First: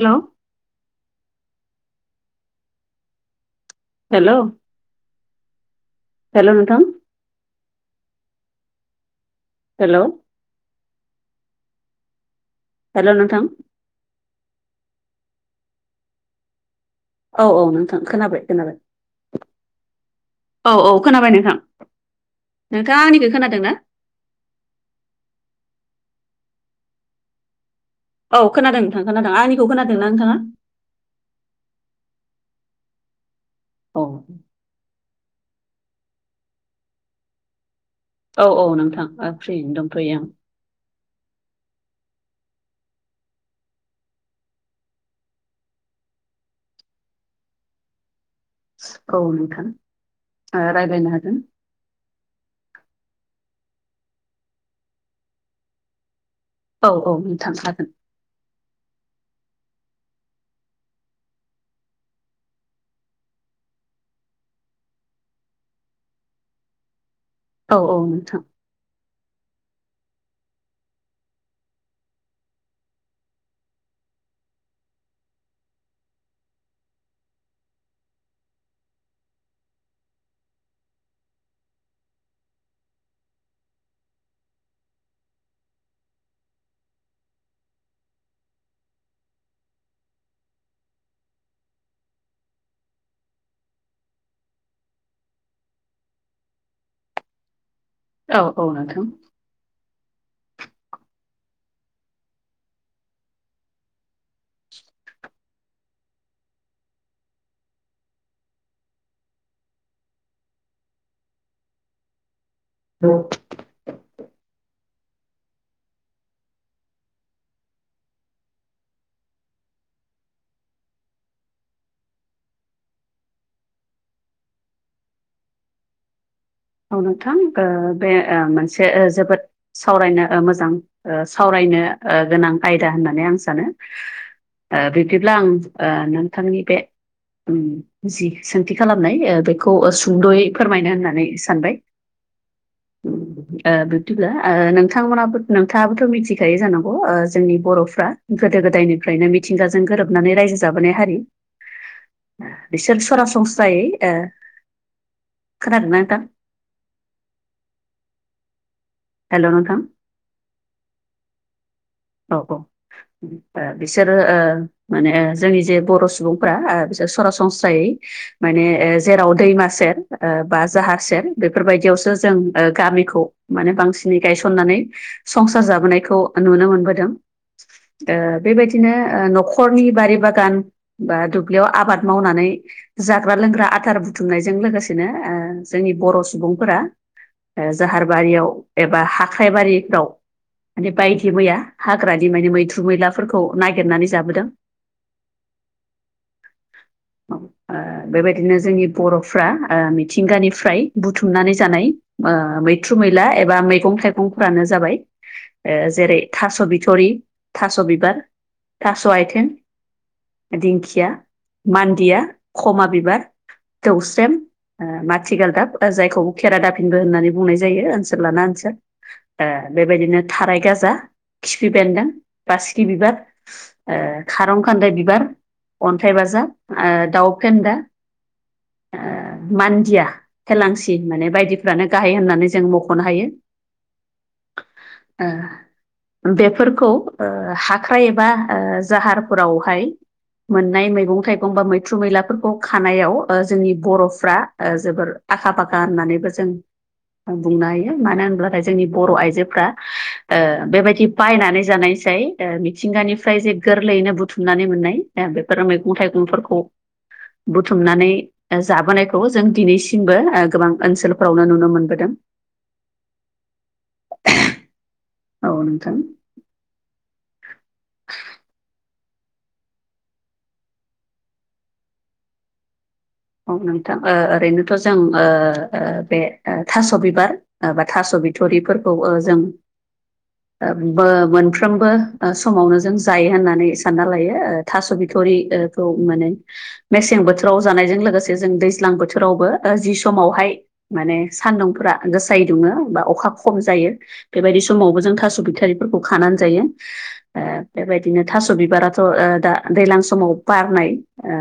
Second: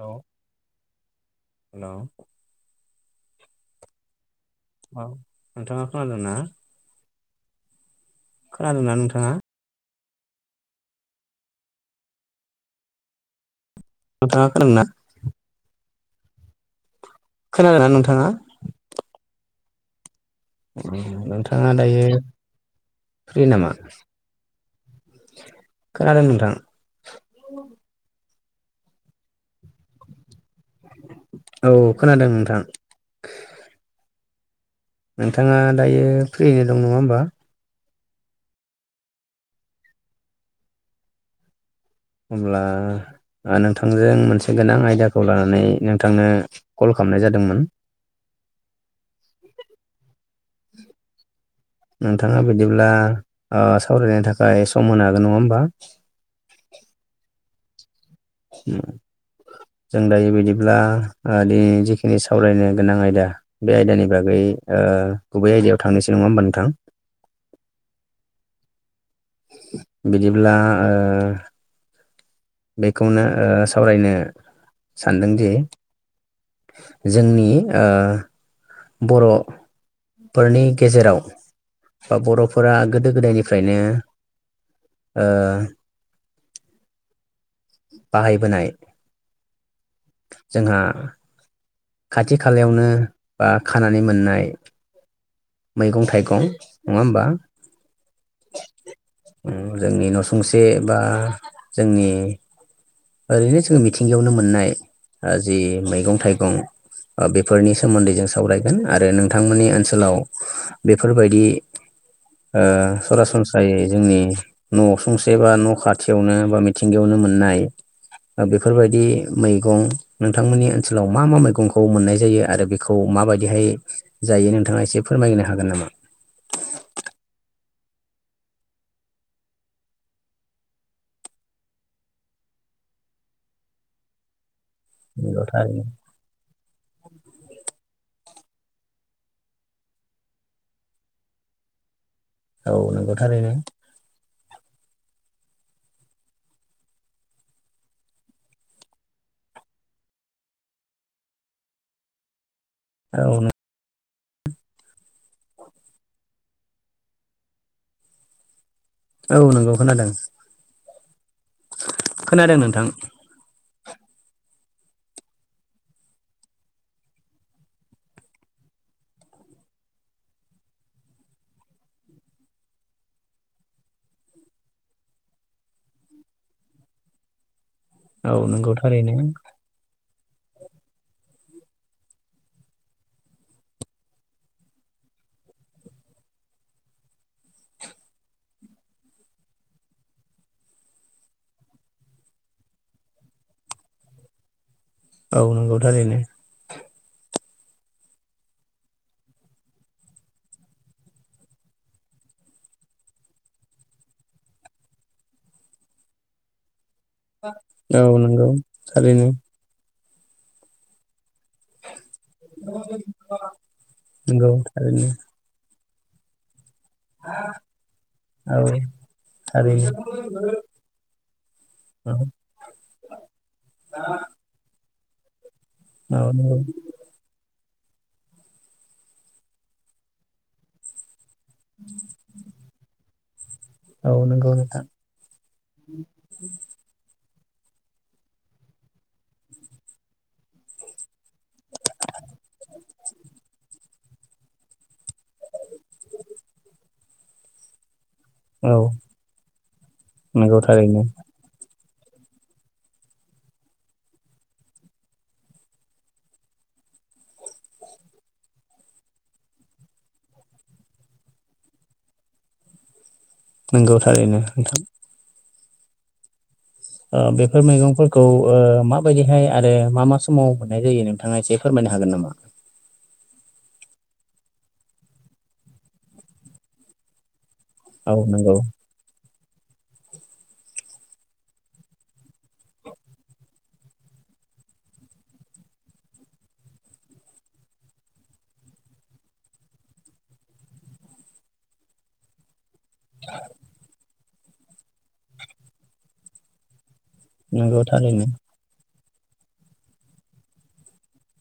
हेल' hello hello औ नोंथाङा खोनादों ना? हेल' नोंथां खोनादोंना नोंथाङा? हेल' हेल' नुथां मथाङ खालाम ना औ औ खोनादोंना नोंथां नोंथाङा खोनाबाय खोनाबाय औ औ खोनाबाय नोंथां नोंथाङा दायो नोंथाङा आंनिखौ फ्रि खोनादों ना नामा खाल नथां औ खोनादों नोंथां खोनादों आंनिखौ खोनादों ना नोंथाङा? औ खोनादों नोंथां। औ नोंथाङा दायो फ्रियैनो दं नङा होमबा औ औ नोंथां आं फ्रियैनो दंथै ओं। हब्ला नोंथांजों मोनसे गोनां आयदाखौ लानानै नोंथांनो कल खालामनाय जादोंमोन औ नोंथां रायज्लायनो हागोन। नोंथाङा बिदिब्ला ओ सावरायनायनि थाखाय सम होनो हागोन नङा होमबा औ औ नोंथांखागोन [inaudible] जों दायोबायदिब्ला [unintelligible] जिखिनि सावरायनो गोनां आयदा बे आयदानि बागै ओ गुबै आयदायाव थांनोसो नङा होमबा नोंथां औ औ नोंथां बिदिब्ला बेखौनो सावरायनो सानदोंदि जोंनि ओ बर' फोरनि गेजेराव बा बर'फोरा गोदो गोदायनिफ्रायनो ओ बाहायबोनाय जोंहा खाथि खालायावनो बा खानानै मोननाय मैगं थाइगं नङा होमबा औ औ नोंथां जोंनि न' सुंसे बा जोंनि ओरैनो जोङो मिथिंगायावनो मोननाय जि मैगं थाइगं बेफोरनि सोमोन्दै जों सावरायगोन आरो नोंथांमोननि ओनसोलाव बेफोरबायदि ओ सरासनस जाय जोंनि न' सुंसे बा न' खाथियावनो बा मिथिंगायावनो मोननाय बेफोरबायदि मैगं नोंथांमोननि ओनसोलाव मा मा मैगंखौ मोननाय जायो आरो बे खौ माबायदिहाय जायो नोंथाङा एसे फोरमायनो हागोन नामा? औ नोंथां बे मोनसे जोबोद सावरायनो ओ मोजां सावरायनो गोनां आयदा होननानै आं सानो ओ‌ बिदिब्ला नंगौ आं थारैनो ओ नोंथांनि बे जि सोंथि खालामनाय बेखौ सुंद'यै फोरमायनो होननानै सानबाय औ नंगौथारै नों बिदिब्ला नोंथांमोनाबो नोंथाङाबोथ' मिथिखायो जानांगौ ओ जोंनि बर'फ्रा गोदो गोदायनिफ्रायनो मिथिंगाजों गोरोबनानै रायजो जाबोनाय हारि [inaudible] बिसोर औ सरासनस्रायै ओ खोनादोंना नोंथां? औ हेल' नंगौ नोंथां खोनादों। औ -औ खोनादों ओ नोंथां बिसोरो ओ माने जोंनि जे बर' सुबुंफ्रा ओ बिसोर सरासनस्रायै माने ओ जेराव दैमा सेर ओ बा जाहा सेर बेफोरबायदियावसो जों गामिखौ माने बांसिनै गायसननानै संसार जाबोनायखौ नुनो मोनबोदों। ओ औ नंगौ बेबायदिनो थारैनो ओ न'खरनि बारि बागान बा दुब्लियाव आबाद मावनानै जाग्रा लोंग्रा आथार बुथुमनायजों लोगोसेनो ओ जोंनि बर' सुबुंफोरा ओ जाहारबारियाव एबा हाख्राइबारिफ्राव माने बायदि मैया हाग्रानि माने मैथ्रु मैलाफोरखौ नागिरनानै जाबोदों। औ नंगौ थारैनो। ओ बेबायदिनो जोंनि बर'फ्रा ओ मिथिंगानिफ्राय बुथुमनानै जानाय ओ मैथ्रु मैला एबा मैगं थाइगंफोरानो जाबाय ओ जेरै थास' बिथ'रि थास' औ बिबार नंगौ थास' थारैनो आयथें दिंखिया मान्दिया खमा बिबार जौस्रेम नंगौ ओ थारैनो माथिगालदाब जायखौ केेरादाफिनबो होननानै बुंनाय जायो ओनसोल लाना औ ओनसोल। ओ थारैनो बेबायदिनो थाराय गाजा खिफि बेन्दों औ बासिखि बिबार ओ खारं खान्दाय बिबार अन्थाइ औ नंगौ बाजाब ओ दाउ फेन्दा ओ मान्दिया हेलांसि माने बायदिफ्रानो गाहाय होननानै जों मख'नो हायो। औ नों गावनो ओ बेफोरखौ ओ हाख्राइ एबा ओ जाहारफोरावहाय मोननाय मैगं- थाइगं बा मैथ्रु मैलाफोरखौ खानायाव ओ जोंनि बर'फ्रा ओ जोबोर आखा -फाखा होननानैबो जों बुंनो हायो मानो होनब्ला औ जोंनि बर' आइजोफ्रा ओ नंगौ बेबाय थारैनो बायनानै जानायसाय ओ मिथिंगानिफ्राय जे गोरलैयैनो बुथुमनानै मोननाय ओ बे मैगं- थाइगंफोरखौ बुथुमनानै ओ जाबोनायखौबो जों दिनैसिमबो ओ गोबां ओनसोलफोरावनो नुनो मोनबोदों। नंगौ थारैनो नोंथां। औ नोंथां। ओ बेफोर मैगंफोरखौ ओ माबायदिहाय आरो मा मा समाव मोननाय जायो नोंथाङा एसे फोरमायनो हागोन नामा औ नोंथां ओ ओरैनोथ' जों ओ -ओ बे थास' बिबार एबा औ थास' नंगौ बिथ'रिफोरखौ ओ जों ओ बो मोनफ्रोमबो समावनो जों जायो होननानै सानना लायो ओ थास' बिथ'रिखौ माने मेसें बोथोराव जानायजों लोगो से जों दैज्लां बोथोरावबो जि समावहाय माने सान्दुंफोरा गोसायै दुङो बा अखा खम जायो बेबायदि समावबो जों थास' बिथारिफोरखौ खानानै जायो। ओ नंगौ बेबायदिनो थारैनो थास' बिबाराथ' दा दैलां समाव बारनाय ओ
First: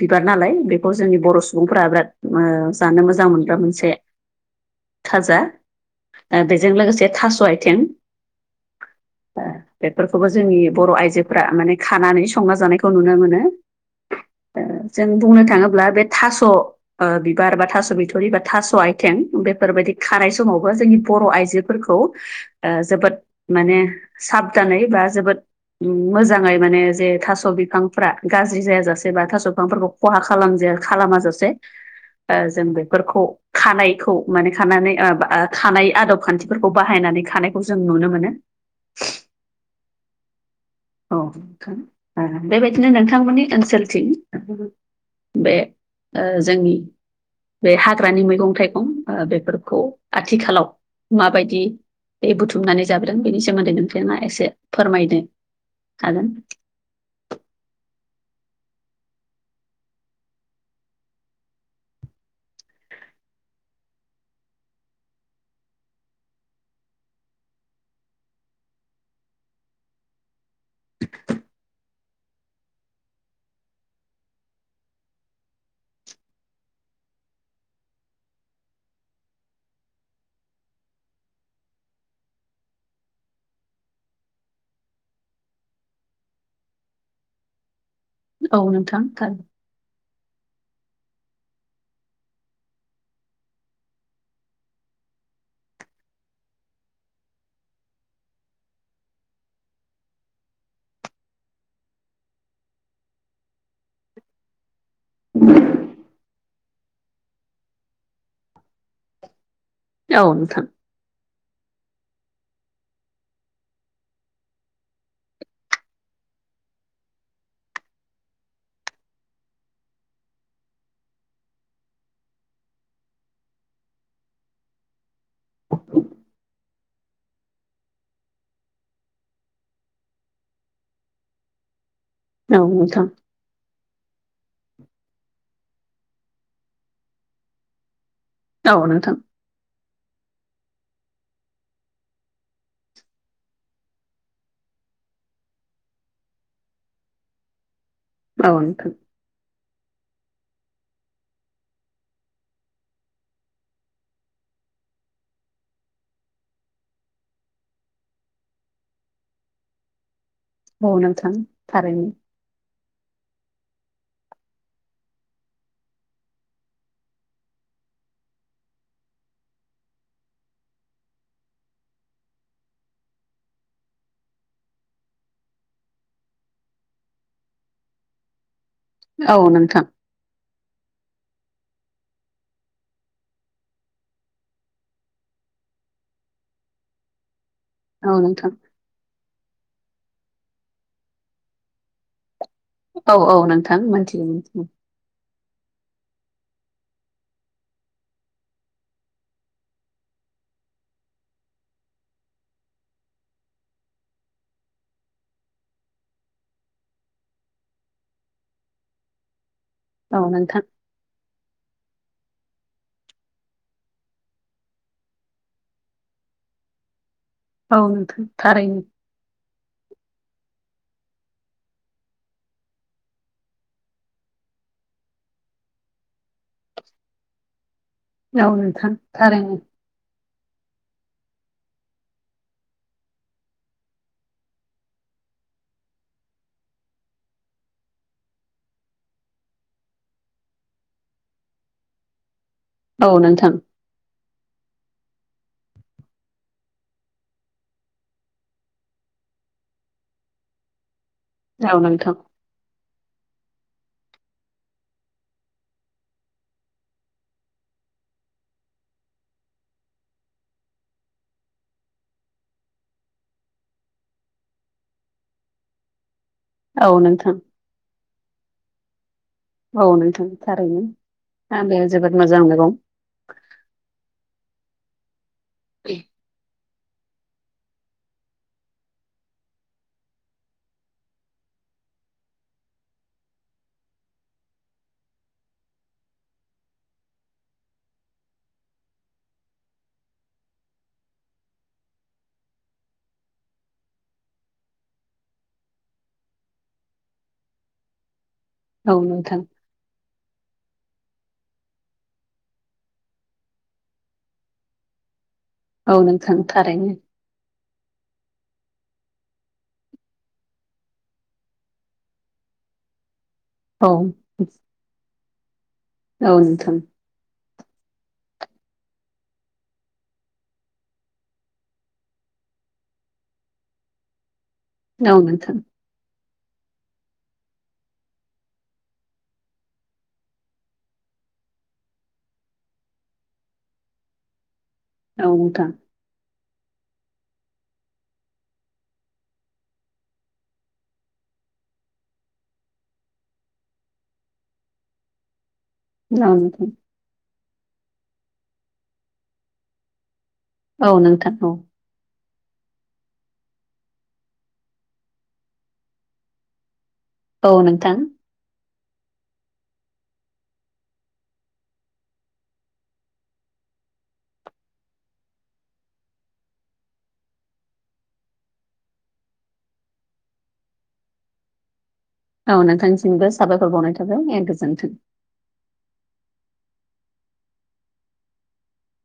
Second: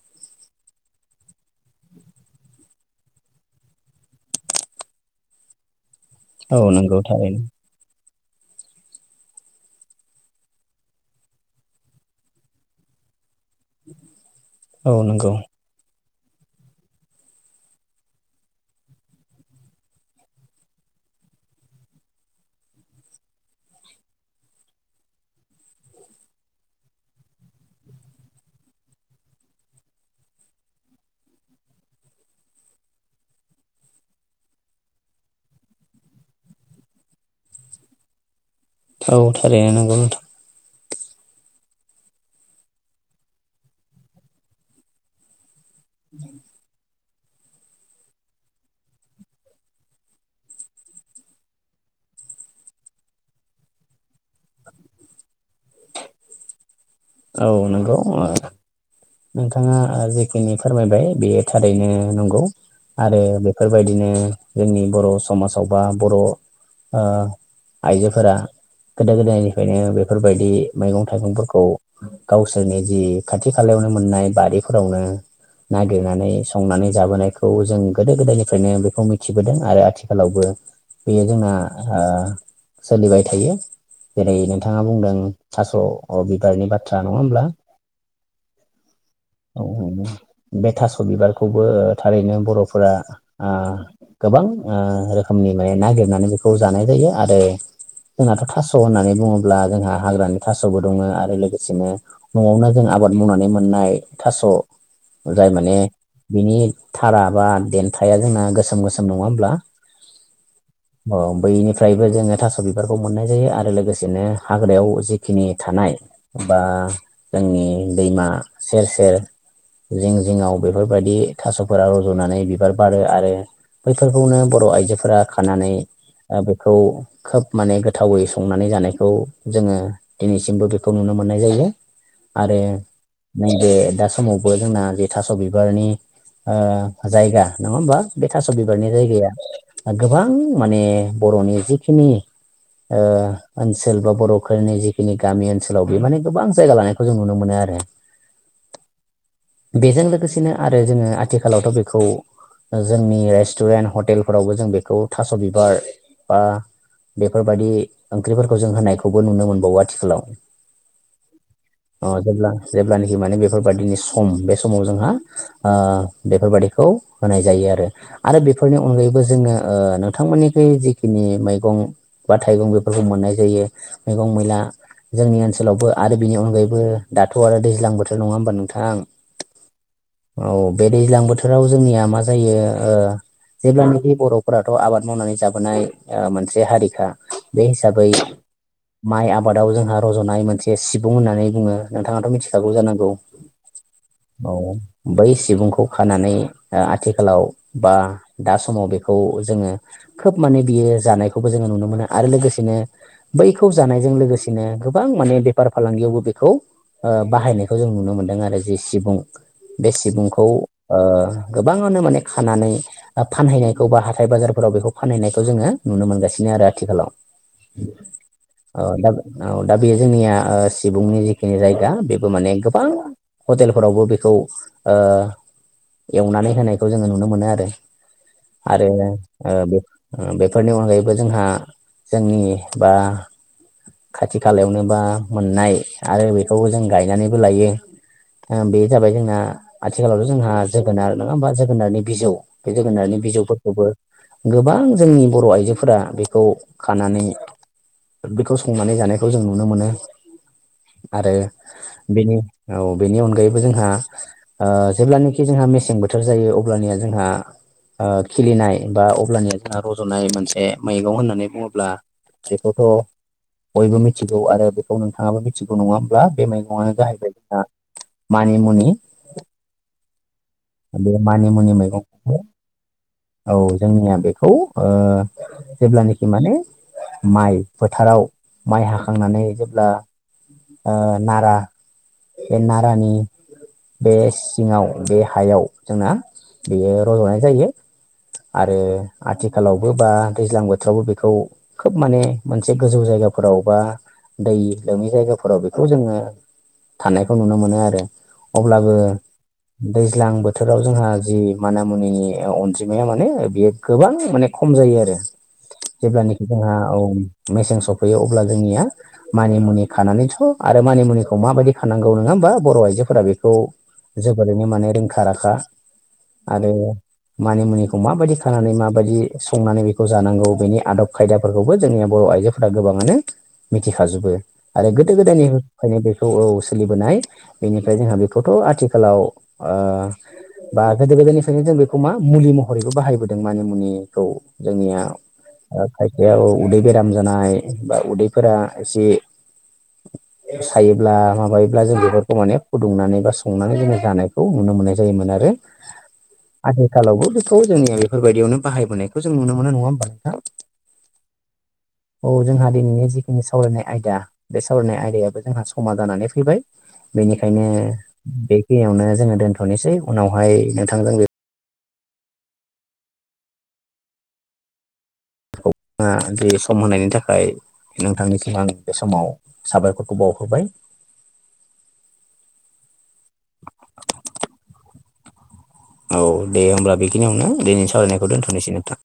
बिबार नालाय बे जोंनि बर' सुबुंफोरा बिराद ओ जानो मोजां मोनग्रा मोनसे थाजा ओ औ बेजों नंगौ लोगोसे थारैनो थास' आइथें ओ बेफोरखौबो जोंनि बर' आइजोफोरा माने खानानै संना जानायखौ नुनो मोनो। ओ औ जों नंगौ बुंनो थाङोब्ला बे थास' ओ बिबार बा थास' बिथ'रि बा थास' आइथें बेफोरबायदि खाराय समावबो जोंनि बर' आइजो फोरखौ ओ जोबोद माने साबदानै बा जोबोद उम मोजाङै माने जे थास' बिफांफ्रा गाज्रि जायाजासे बा थास' फांफोरखौ खहा खालामजाया खालामा जासे ओ! जों बेफोरखौ खानायखौ माने खानानै खानाय आदब खान्थि फोरखौ बाहायनानै खानायखौ जों नुनो मोनो औ थारिनो नोंगौ नोंथां औ नोंथां औ बेबायदिनो नोंथांमोननि ओनसोलथिं बे ओ जोंनि बे हाग्रानि मैगं थाइगं बेफोरखौ आथिखालाव माबायदि बे बुथुमनानै जाबोदों बेनि सोमोन्दै नोंथाङा एसे फोरमायदो थागोन औ नंगौ नोंथाङा जेखिनि फोरमायबाय बेयो थारैनो नंगौ आरो बेफोरबायदिनो जोंनि बर' समाजाव बा बर' ओ आइजोफोरा गोदो गोदायनिफ्रायनो बेफोरबायदि मैगं थाइगंफोरखौ गावसोरनि जि खाथि खालायावनो मोननाय बारिफोरावनो नागिरनानै संनानै जाबोनायखौ जों गोदो गोदायनिफ्रायनो बेखौ मिथिबोदों आरो आथिखालावबो बेयो जोंना ओ! सोलिबाय थायो जेरै नोंथाङा बुंदों थास' बिबारनि बाथ्रा नङा होमब्ला? औ नोंथां थार औ औ बे थास' बिबारखौबो थारैनो बर'फोरा आ गोबां आ रोखोमनि माने नागिरनानै बेखौ जानाय जायो आरो जोंहाथ' थास' होननानै बुङोब्ला जोंहा हाग्रानि थास'बो दङ आरो लोगोसे सेनो न'आवनो जों आबाद मावनानै मोननाय थास' जाय माने बिनि धारा बा देन्थाया जोंना गोसोम गोसोम नङा होमब्ला? औ नोंथां अ बैनिफ्रायबो जोङो थास' बिबारखौ मोननाय जायो आरो लोगोसेनो हाग्रायाव जिखिनि थानाय बा जोंनि दैमा सेर सेर जिं जिङाव बेफोरबायदि थास'फोरा रज'नानै बिबार बारो आरो बैफोरखौनो बर' आइजोफोरा खानानै बेखौ खोब माने गोथावै संनानै जानायखौ जोङो दिनैसिमबो बे खौ नुनो मोननाय जायो आरो औ नोंथां नैबे दा समावबो जोंना जे थास' बिबारनि ओ जायगा नङा होमबा? बे थास' औ बिबारनि जायगाया गोबां माने बर'नि जिखिनि ओ ओनसोल बा बर'फोरनि जिखिनि गामि ओन ओनसोलाव बे माने गोबां जायगा लानायखौ जों नुनो मोनो आरो औ नोंथां बेजों लोगोसेनो आरो जोङो आथिखालावथ' बेखौ जोंनि रेस्टुरेन्ट हटेलफोरावबो जों बेखौ थास' बिबार बा बेफोर बायदि ओंख्रिफोरखौ जों होनायखौबो नुनो मोनबावो आथिखालाव औ नोंथां नोंथां थारैनो औ जेब्ला जेब्लानोखि माने बेफोरबादिनि सम बे समाव जोंहा ओ बेफोर बादिखौ माने जायो आरो आरो बेफोरनि अनगायैबो जोङो ओ नोंथांमोननिखै जिखिनि मैगं बा थाइगं बेफोरखौ मोननाय जायो मैगं मैला जोंनि ओनसोलावबो आरो बिनि अनगायैबो दाथ' आरो दैज्लां बोथोर नङा होनबा नोंथां? औ नोंथां औ बे दैज्लां बोथोराव जोंनिया मा जायो ओ जेब्लानाखि बर'फोराथ' आबाद मावनानै जाबोनाय ओ मोनसे हारिखा बे हिसाबै औ नोंथां माइ आबादाव जोंहा रज'नाय मोनसे सिबुं होननानै बुङो नोंथाङाथ' मिथि खागौ जानांगौ औ औ नोंथां मोनथियो मोनथियो बै सिबुंखौ खानानै आथिखालाव बा दा समाव बेखौ जोङो खोब माने बियो जानायखौबो जोङो नुनो मोनो आरो लोगोसेनो बैखौ जानायजों लोगोसेनो गोबां माने बेफार फालांगियावबो बेखौ बाहायनायखौ जों नुनो मोन्दों आरो जे सिबुं बे औ सिबुंखौ नोंथां गोबाङानो माने खानानै फानहैनायखौ बा हाथाय बाजारफोराव बेखौ फानहैनायखौ जोङो नुनो मोनगासिनो आरो आथिखालाव औ नोंथां थारैनो औ दा औ दा बेयो जोंनिया सिबुंनि जिखिनि जायगा बेबो माने गोबां हटेलफोरावबो बेखौ ओ एवनानै होनायखौ जोङो नुनो मोनो औ आरो नोंथां आरो थारैनो आ बेफोरनि अनगायैबो जोंहा जोंनि बा खाथि खालायावनोबा मोननाय आरो बेखौबो जों गायनानैबो लायो बे जाबाय जोंना आथिखालावथ' जोंहा जोगोनार नङा होमबा जोगोनारनि बिजौ औ जोगोनादनि नोंथां बिजौफोरखौबो गोबां जोंनि बर' आइजोफोरा बेखौ खानानै बेखौ संनानै जानायखौ जों नुनो मोनो आरो औ नोंथां बेनि औ बेनि अनगायैबो जोंहा ओ जेब्लानोखि जोंहा मेसें बोथोर जायो अब्लानिया जोंहा ओ खिलिनाय बा अब्लानिया जोंहा रज'नाय मोनसे मैगं होननानै बुङोब्ला बेखौथ' बयबो मि मिथिगौ आरो बेखौ नोंथाङाबो मिथिगौ नङा होमब्ला बे औ मैगङानो नोंथां जाहैबाया मानि मनि औ नोंथां थारैनो ह बे जोबोद मैगंखौ मोजां मैगं औ जोंनिया बेखौ ओ जेब्लानाखि माने माइ फोथाराव माइ हाखांनानै जेब्ला ओ नारा ओ नारानि बे सिङाव बे हायाव जोंना बेयो रज'नाय जायो आरो आथिखालावबो बा दैज्लां बोथोरावबो बेखौ खोब माने मोनसे गोजौ जायगाफोरावबा दै लिखाङै जायगाफोराव बेखौ जोङो थानायखौ नुनो मोनो आरो औ अब्लाबो नोंथां दैज्लां बोथोराव जोंहा जि माना -मुनि अनजिमाया माने बेयो गोबां माने खम जायो आरो औ नोंथां जेब्लानाखि जोंहा थारैनो औ मेसें सफैयो अब्ला जोंनिया मानि -मुनि खानानै स' आरो मानिमुनिखौ माबायदि खानांगौ नङा होमबा बर' आइजोफोरा बेखौ औ जोबोरैनो माने रोंखा राखा औ आरो नोंथां मानि मुनिखौ माबायदि खानानै माबायदि संनानै बेखौ जानांगौ बेनि आदब खायदाफोरखौबो जोंनिया बर' आइजो फोर गोबाङानो मिथिखाजोबो आरो गोदो औ गोदायनि नोंथां ओंखायनो बेखौ औ सोलिबोनाय बेनिफ्राय जोंहा बेखौथ' आथिखालाव बा गोदो गोदायनिफ्रायनो जों बेखौ मा मुलि महरैबो बाहायबोदों मानि मुनिखौ जोंनिया औ नोंथां खायसेयाव उदै बेराम जानाय बा उदै फोरा एसे सायोब्ला माबायोब्ला जों बेफोरखौ माने फुदुंनानै बा संनानै जोङो जानायखौ नुनो मोननाय जायोमोन आरो ओं नोंथां आथिखालावबो बेखौ जोंनिया बेफोरबायदियावनो बाहायबायखौ जों नुनो मोनो नङा होमबथा औ नोंथां औ अ जोंहा दिनैनि जिखिनि सावरायनाय आयदा बे सावरायनाय आयदायाबो जोंहा समा जानानै फैबाय औ नोंथां औ बेनिखायनो नोंथां बेखिययावनो जोङो दोनथ'नोसै उनावहाय नोंथांजों बे खौ अ बे सम होनायनि थाखाय नोंथांनिसिम आं बे समाव साबायखरखौ बावहरोबाय औ नोंथांनिसिमबो साबायखर बावनाय थाबाय एन गोजोनथों। औ दे होनब्ला बेखिनियावनो दिनैनि सावरायनायखौ दोनथ'नोसै नोंथां।